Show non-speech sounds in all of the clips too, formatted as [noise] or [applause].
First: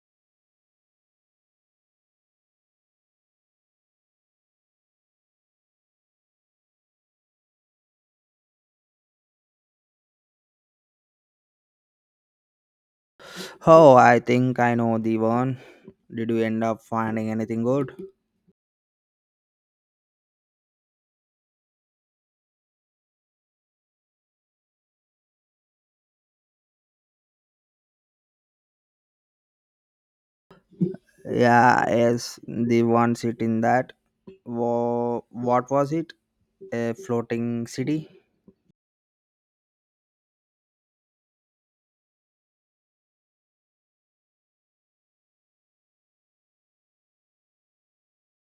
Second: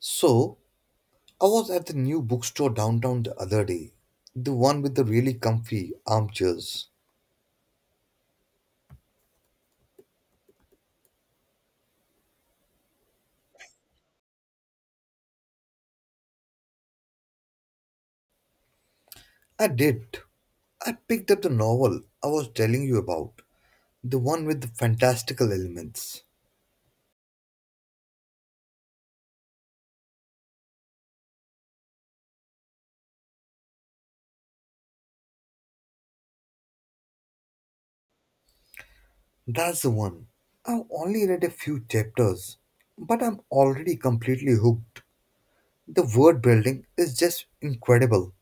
So, I was at the new bookstore downtown the other day, the one with the really comfy armchairs. Oh, I think I know the one. Did you end up finding anything good? I did. I picked up the novel I was telling you about, the one with the fantastical elements. Yeah, yes, the one sitting that. Wha what was it? A floating city? That's the one. I've only read a few chapters, but I'm already completely hooked. The word building is just incredible.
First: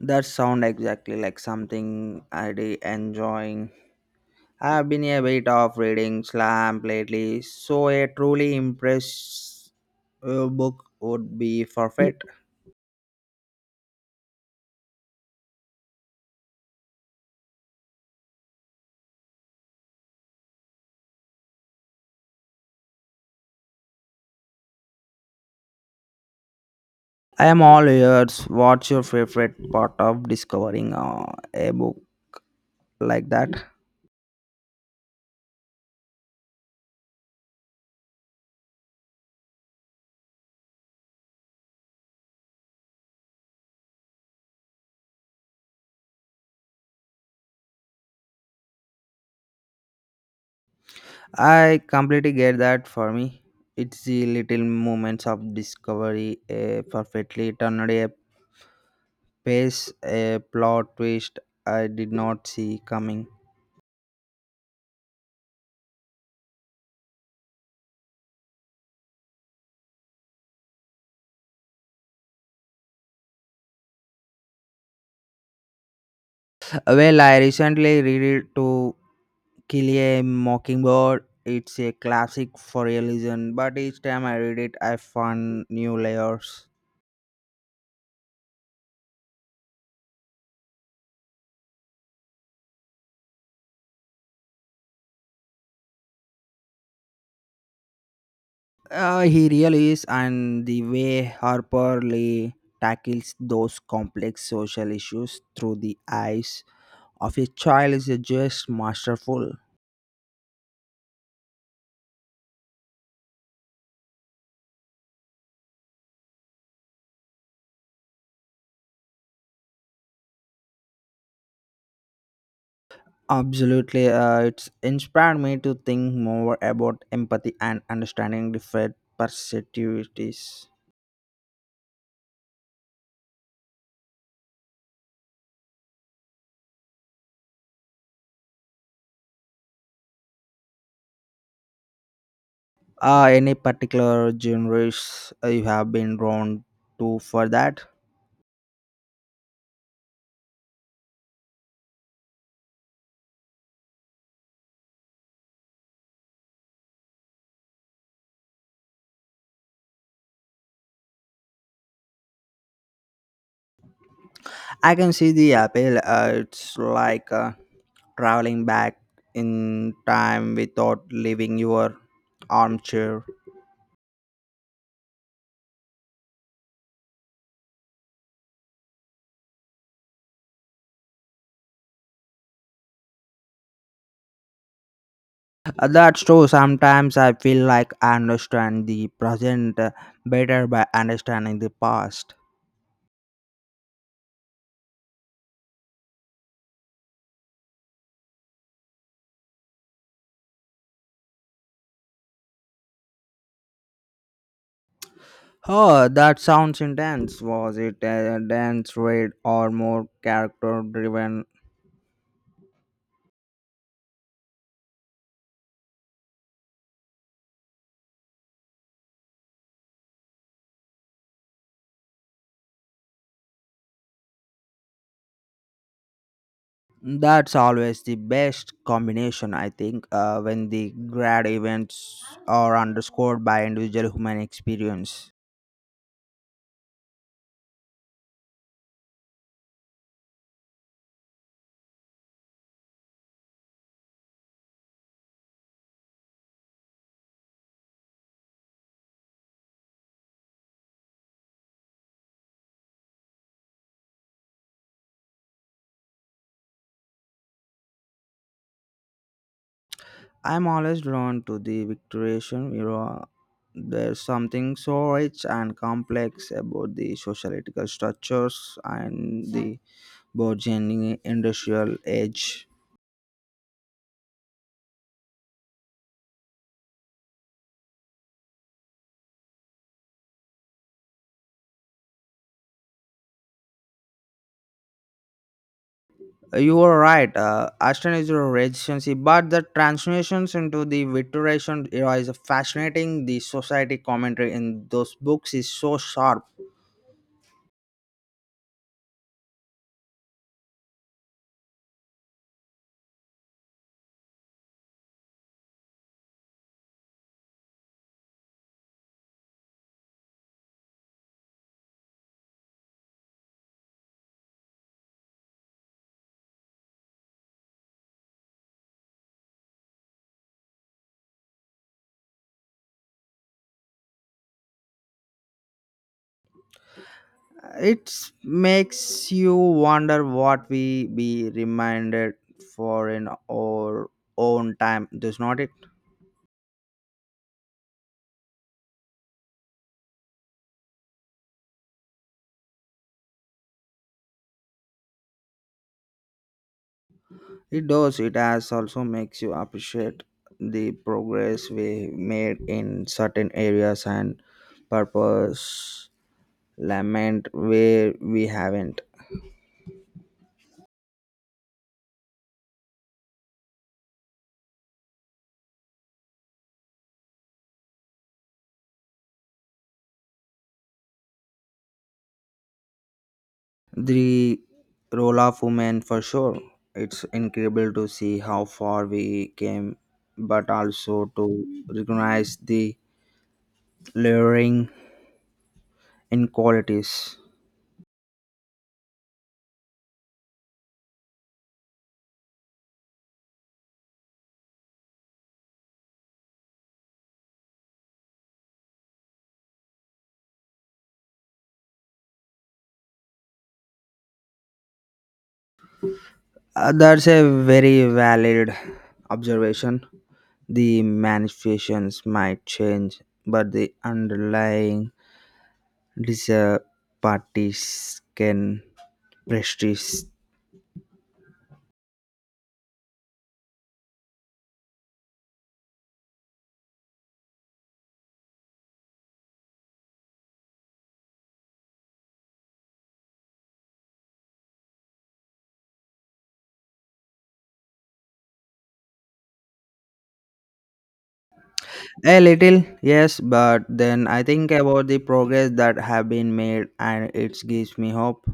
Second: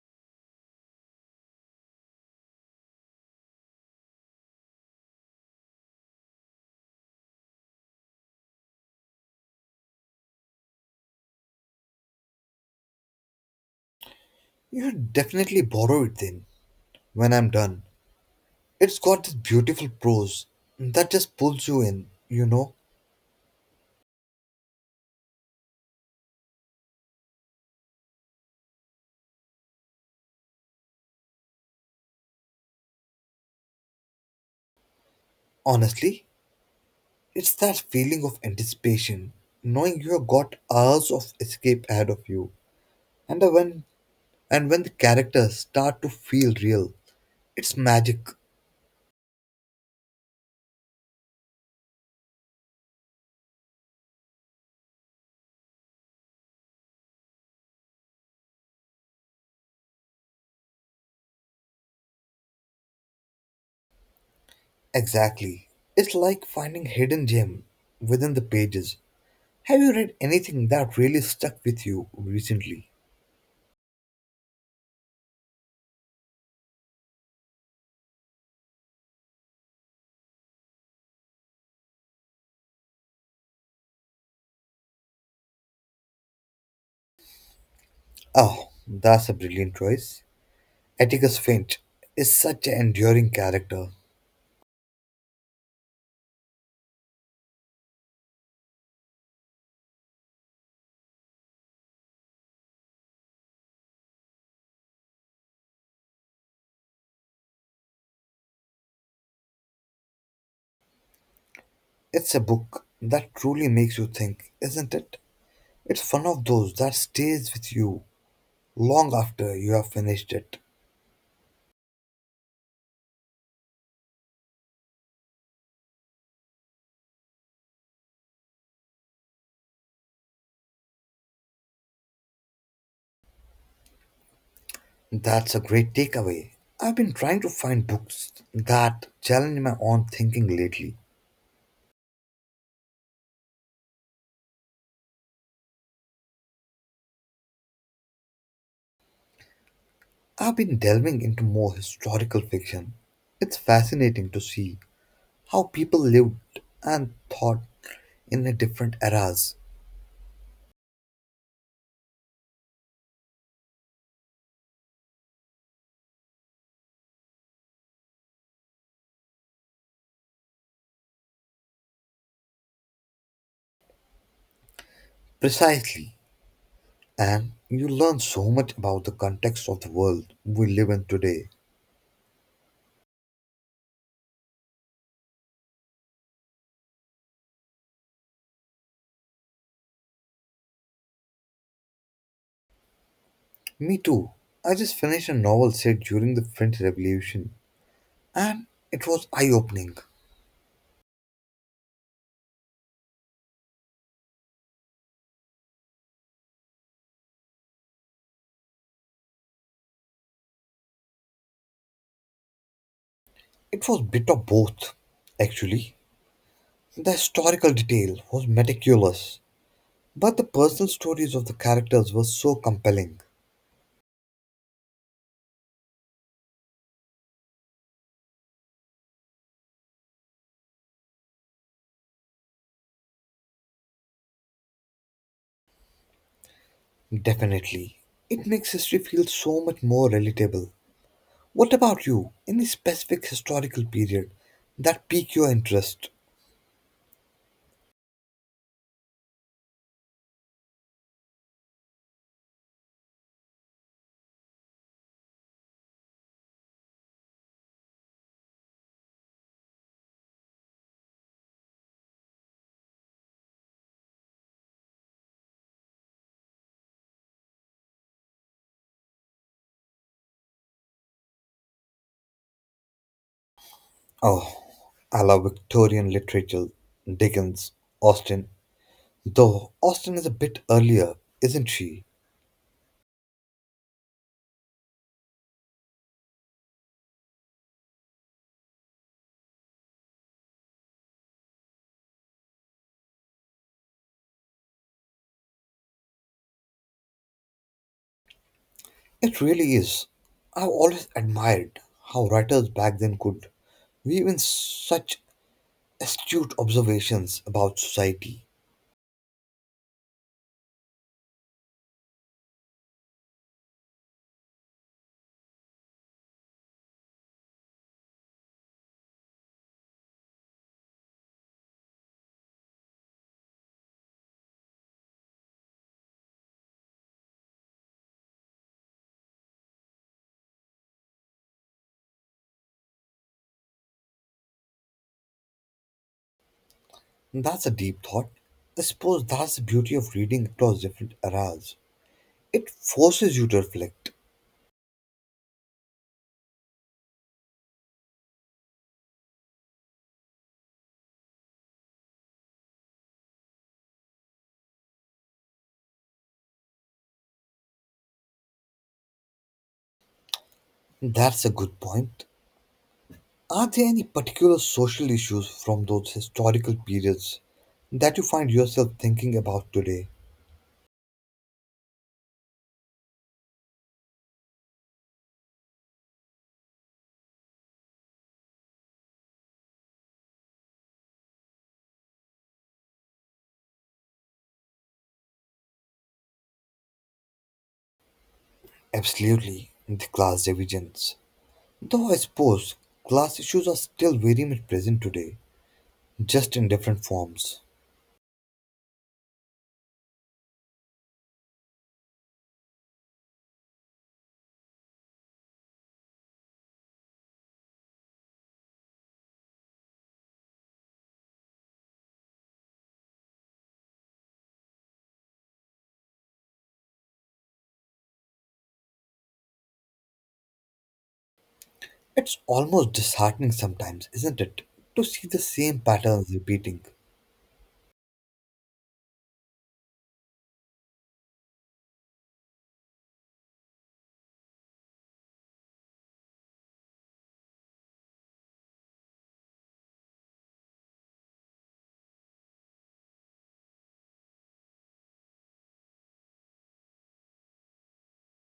That sound exactly like something I'd be enjoying. I've been a bit of reading slam lately, so a truly impressive book would be perfect. You should definitely borrow it then, when I'm done. It's got this beautiful prose that just pulls you in, I am all ears. What's your favorite part of discovering a book like that? honestly. It's that feeling of anticipation, knowing you've got hours of escape ahead of you. And the when and when the characters start to feel real, it's magic. I completely get that for me. It's the little moments of discovery, a perfectly turned a pace, a plot twist I did not see coming. Exactly. It's like finding hidden gem within the pages. Have you read anything that really stuck with you recently? Well, I recently read it to Kill a Mockingbird. It's a classic for a reason, but each time I read it, I find new layers. Oh, that's a brilliant choice. Atticus Finch is such an enduring character. He really is, and the way Harper Lee tackles those complex social issues through the eyes of a child is just masterful. It's a book that truly makes you think, isn't it? It's one of those that stays with you long after you have finished it. Absolutely, it's inspired me to think more about empathy and understanding different perspectives. That's a great takeaway. I've been trying to find books that challenge my own thinking lately. Any particular genres you have been drawn to for that? I've been delving into more historical fiction. It's fascinating to see how people lived and thought in the different eras. I can see the appeal. It's like traveling back in time without leaving your armchair. Precisely. And you learn so much about the context of the world we live in today. That's true. Sometimes I feel like I understand the present better by understanding the past. Me too. I just finished a novel set during the French Revolution and it was eye opening. Oh, that sounds intense. Was it a dense read or more character driven? It was bit of both, actually. The historical detail was meticulous, but the personal stories of the characters were so compelling. That's always the best combination, I think, when the grad events are underscored by individual human experience. Definitely. It makes history feel so much more relatable. What about you? Any specific historical period that piqued your interest? I'm always drawn to the Victorian era. There's something so rich and complex about the sociological structures and the burgeoning industrial age. Oh, I love Victorian literature. Dickens, Austen. Though Austen is a bit earlier, isn't she? You are right, Ashton is a regency, but the translations into the Victorian era is a fascinating. The society commentary in those books is so sharp. It really is. I've always admired how writers back then could We in such astute observations about society. It makes you wonder what we be reminded for in our own time, does not it? That's a deep thought. I suppose that's the beauty of reading across different eras. It forces you to reflect. It does. It has also makes you appreciate the progress we made in certain areas and purpose lament where we haven't. That's a good point. Are there any particular social issues from those historical periods that you find yourself thinking about today? The role of women for sure. It's incredible to see how far we came, but also to recognize the layering inequalities. Absolutely, the class divisions. Though I suppose class issues are still very much present today, just in different forms. That's a very valid observation. The manifestations might change, but the underlying disparities can persist. It's almost disheartening sometimes, isn't it, to see the same patterns repeating. A little, yes, but then I think about the progress that have been made, and it gives me hope.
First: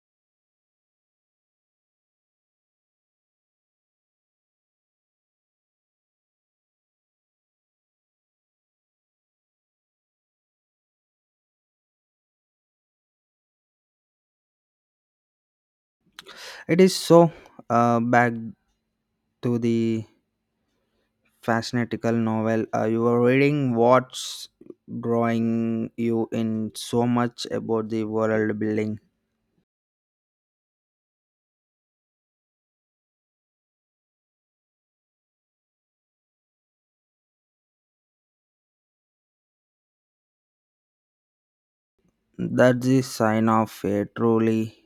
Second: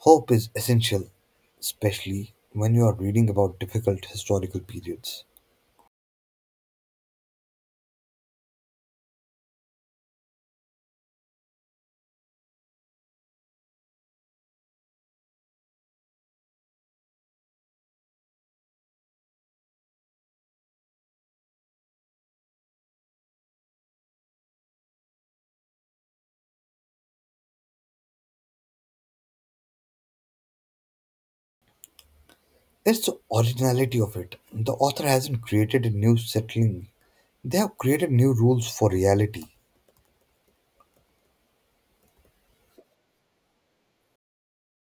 Hope is essential, especially when you are reading about difficult historical periods. It is so. Back to the Fascinatical novel. You are reading what's drawing you in so much about the world building. It's the originality of it. The author hasn't created a new settling, they have created new rules for reality. That's the sign of a truly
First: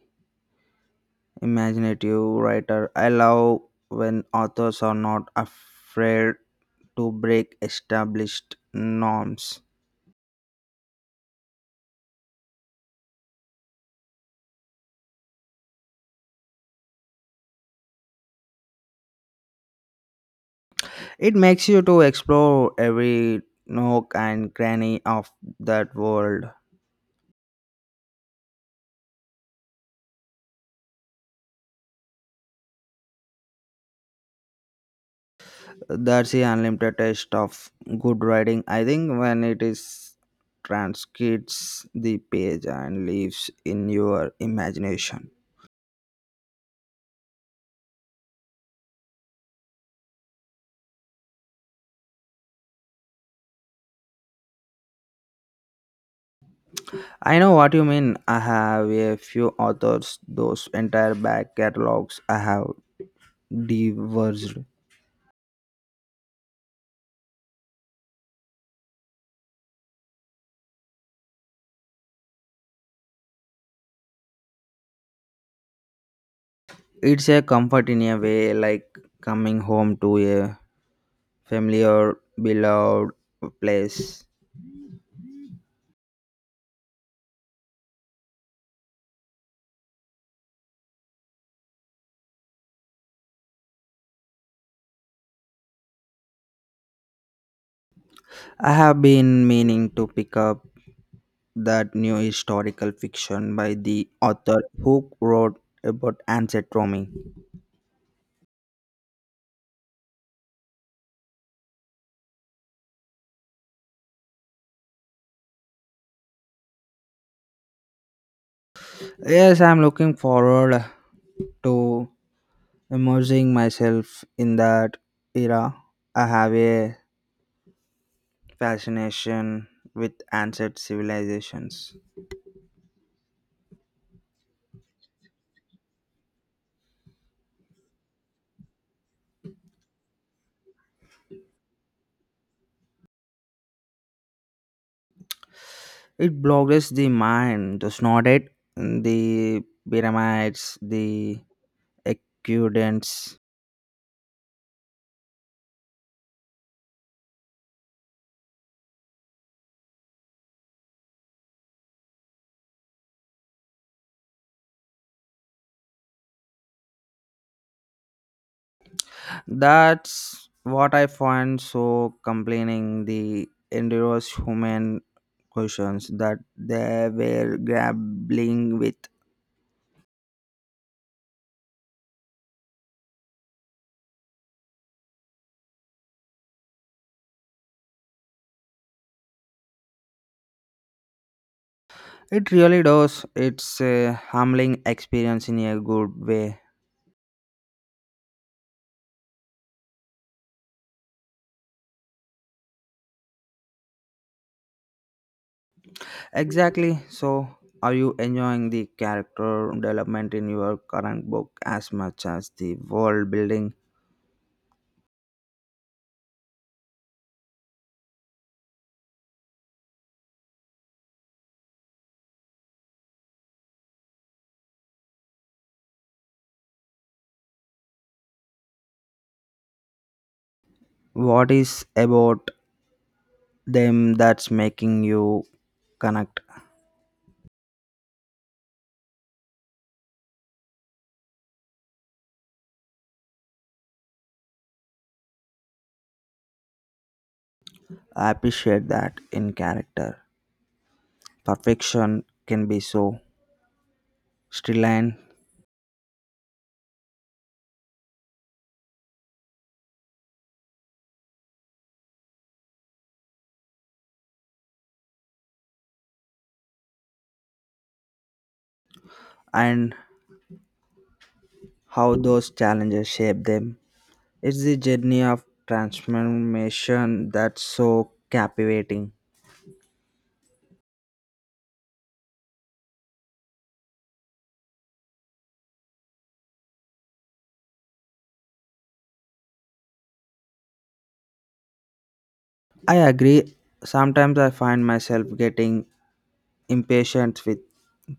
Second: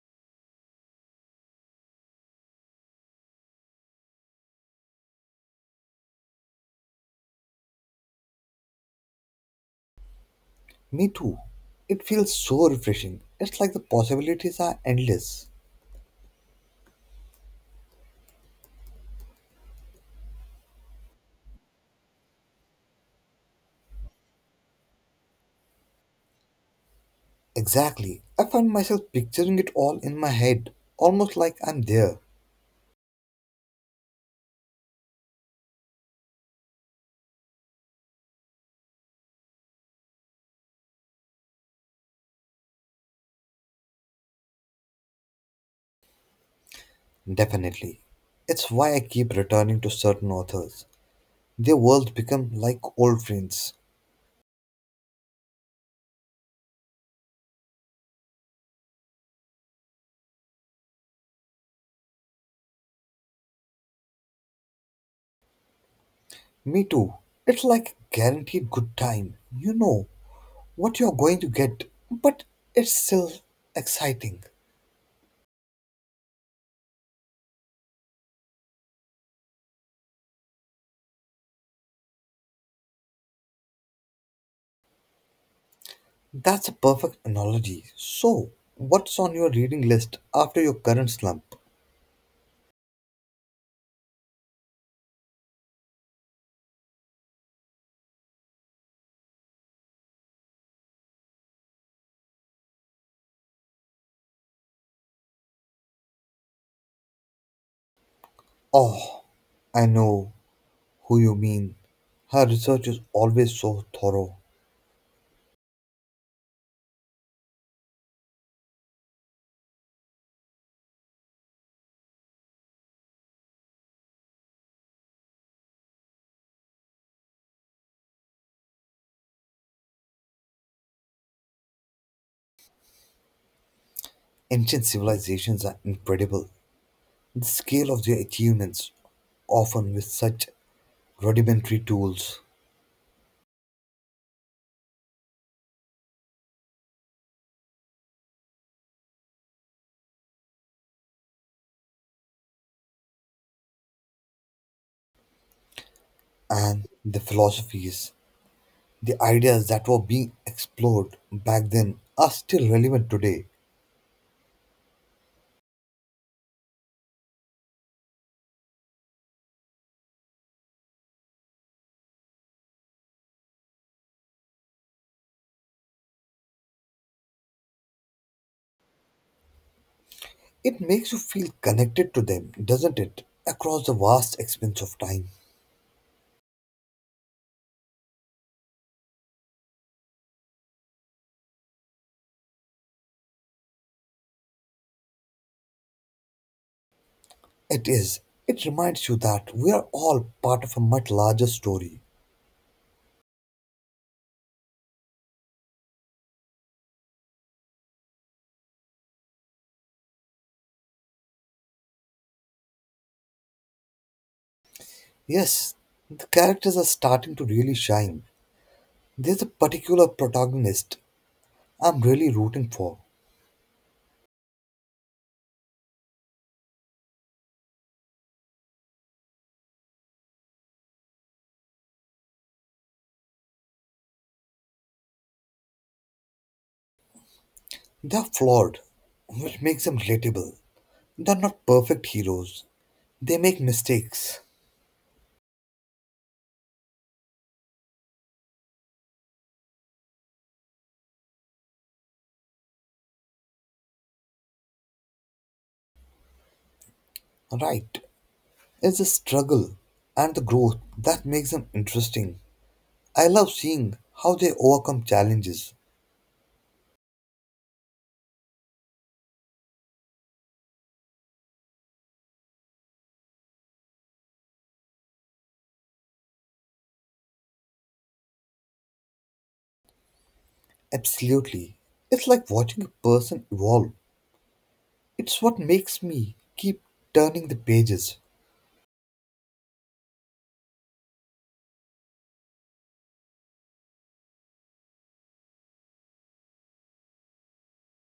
imaginative writer. I love when authors are not afraid to break established norms. Me too. It feels so refreshing. It's like the possibilities are endless. It makes you to explore every nook and cranny of that world. Exactly. I find myself picturing it all in my head, almost like I'm there. That's the unlimited taste of good writing. I think when it is transcribes the page and lives in your imagination. Definitely. It's why I keep returning to certain authors. Their worlds become like old friends. I know what you mean. I have a few authors, those entire back catalogs I have devoured. Me too. It's like a guaranteed good time. You know what you're going to get, but it's still exciting. It's a comfort in a way, like coming home to a familiar, beloved place. That's a perfect analogy. So, what's on your reading list after your current slump? I have been meaning to pick up that new historical fiction by the author who wrote about ancient Rome. Oh, I know who you mean. Her research is always so thorough. Yes, I'm looking forward to immersing myself in that era. I have a fascination with ancient civilizations. Ancient civilizations are incredible. The scale of their achievements often with such rudimentary tools It boggles the mind, does not it? The pyramids, the aqueducts. and the philosophies, the ideas that were being explored back then are still relevant today. That's what I find so complaining the endurous human questions that they were grappling with. It makes you feel connected to them, doesn't it? Across the vast expanse of time. It really does. It's a humbling experience in a good way. It is. It reminds you that we are all part of a much larger story. Exactly. So, are you enjoying the character development in your current book as much as the world building? Yes, the characters are starting to really shine. There's a particular protagonist I'm really rooting for. What is about them that's making you connect? They're flawed, which makes them relatable. They're not perfect heroes. They make mistakes. I appreciate that in character. Perfection can be so stricken Right. It's the struggle and the growth that makes them interesting. I love seeing how they overcome challenges. and how those challenges shape them. It's the journey of transformation that's so captivating. Absolutely. It's like watching a person evolve. It's what makes me keep turning the pages. I agree. Sometimes I find myself getting impatient with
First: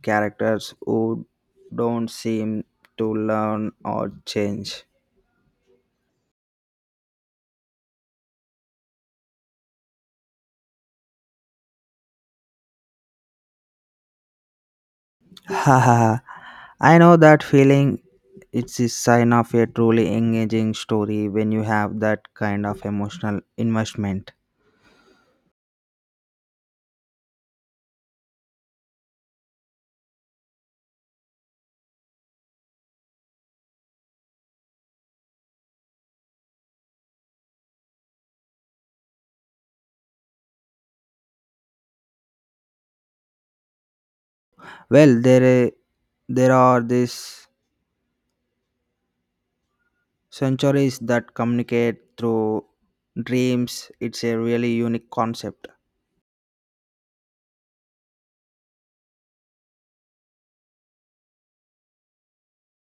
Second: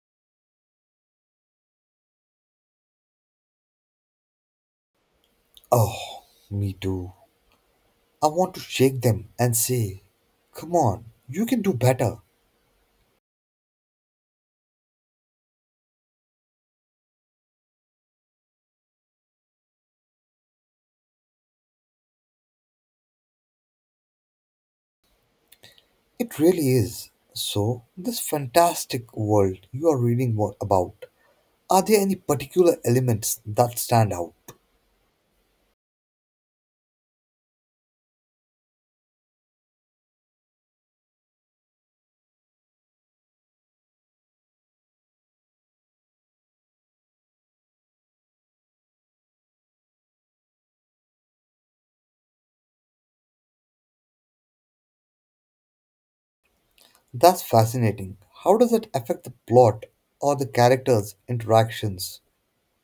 characters who don't seem to learn or change. Oh, me too. I want to shake them and say, come on, you can do better. [laughs] Haha. I know that feeling. It's a sign of a truly engaging story when you have that kind of emotional investment. It really is. So, this fantastic world you are reading about, are there any particular elements that stand out? Well, there are these centuries that communicate through dreams. It's a really unique concept. That's fascinating. How does it affect the plot or the characters' interactions?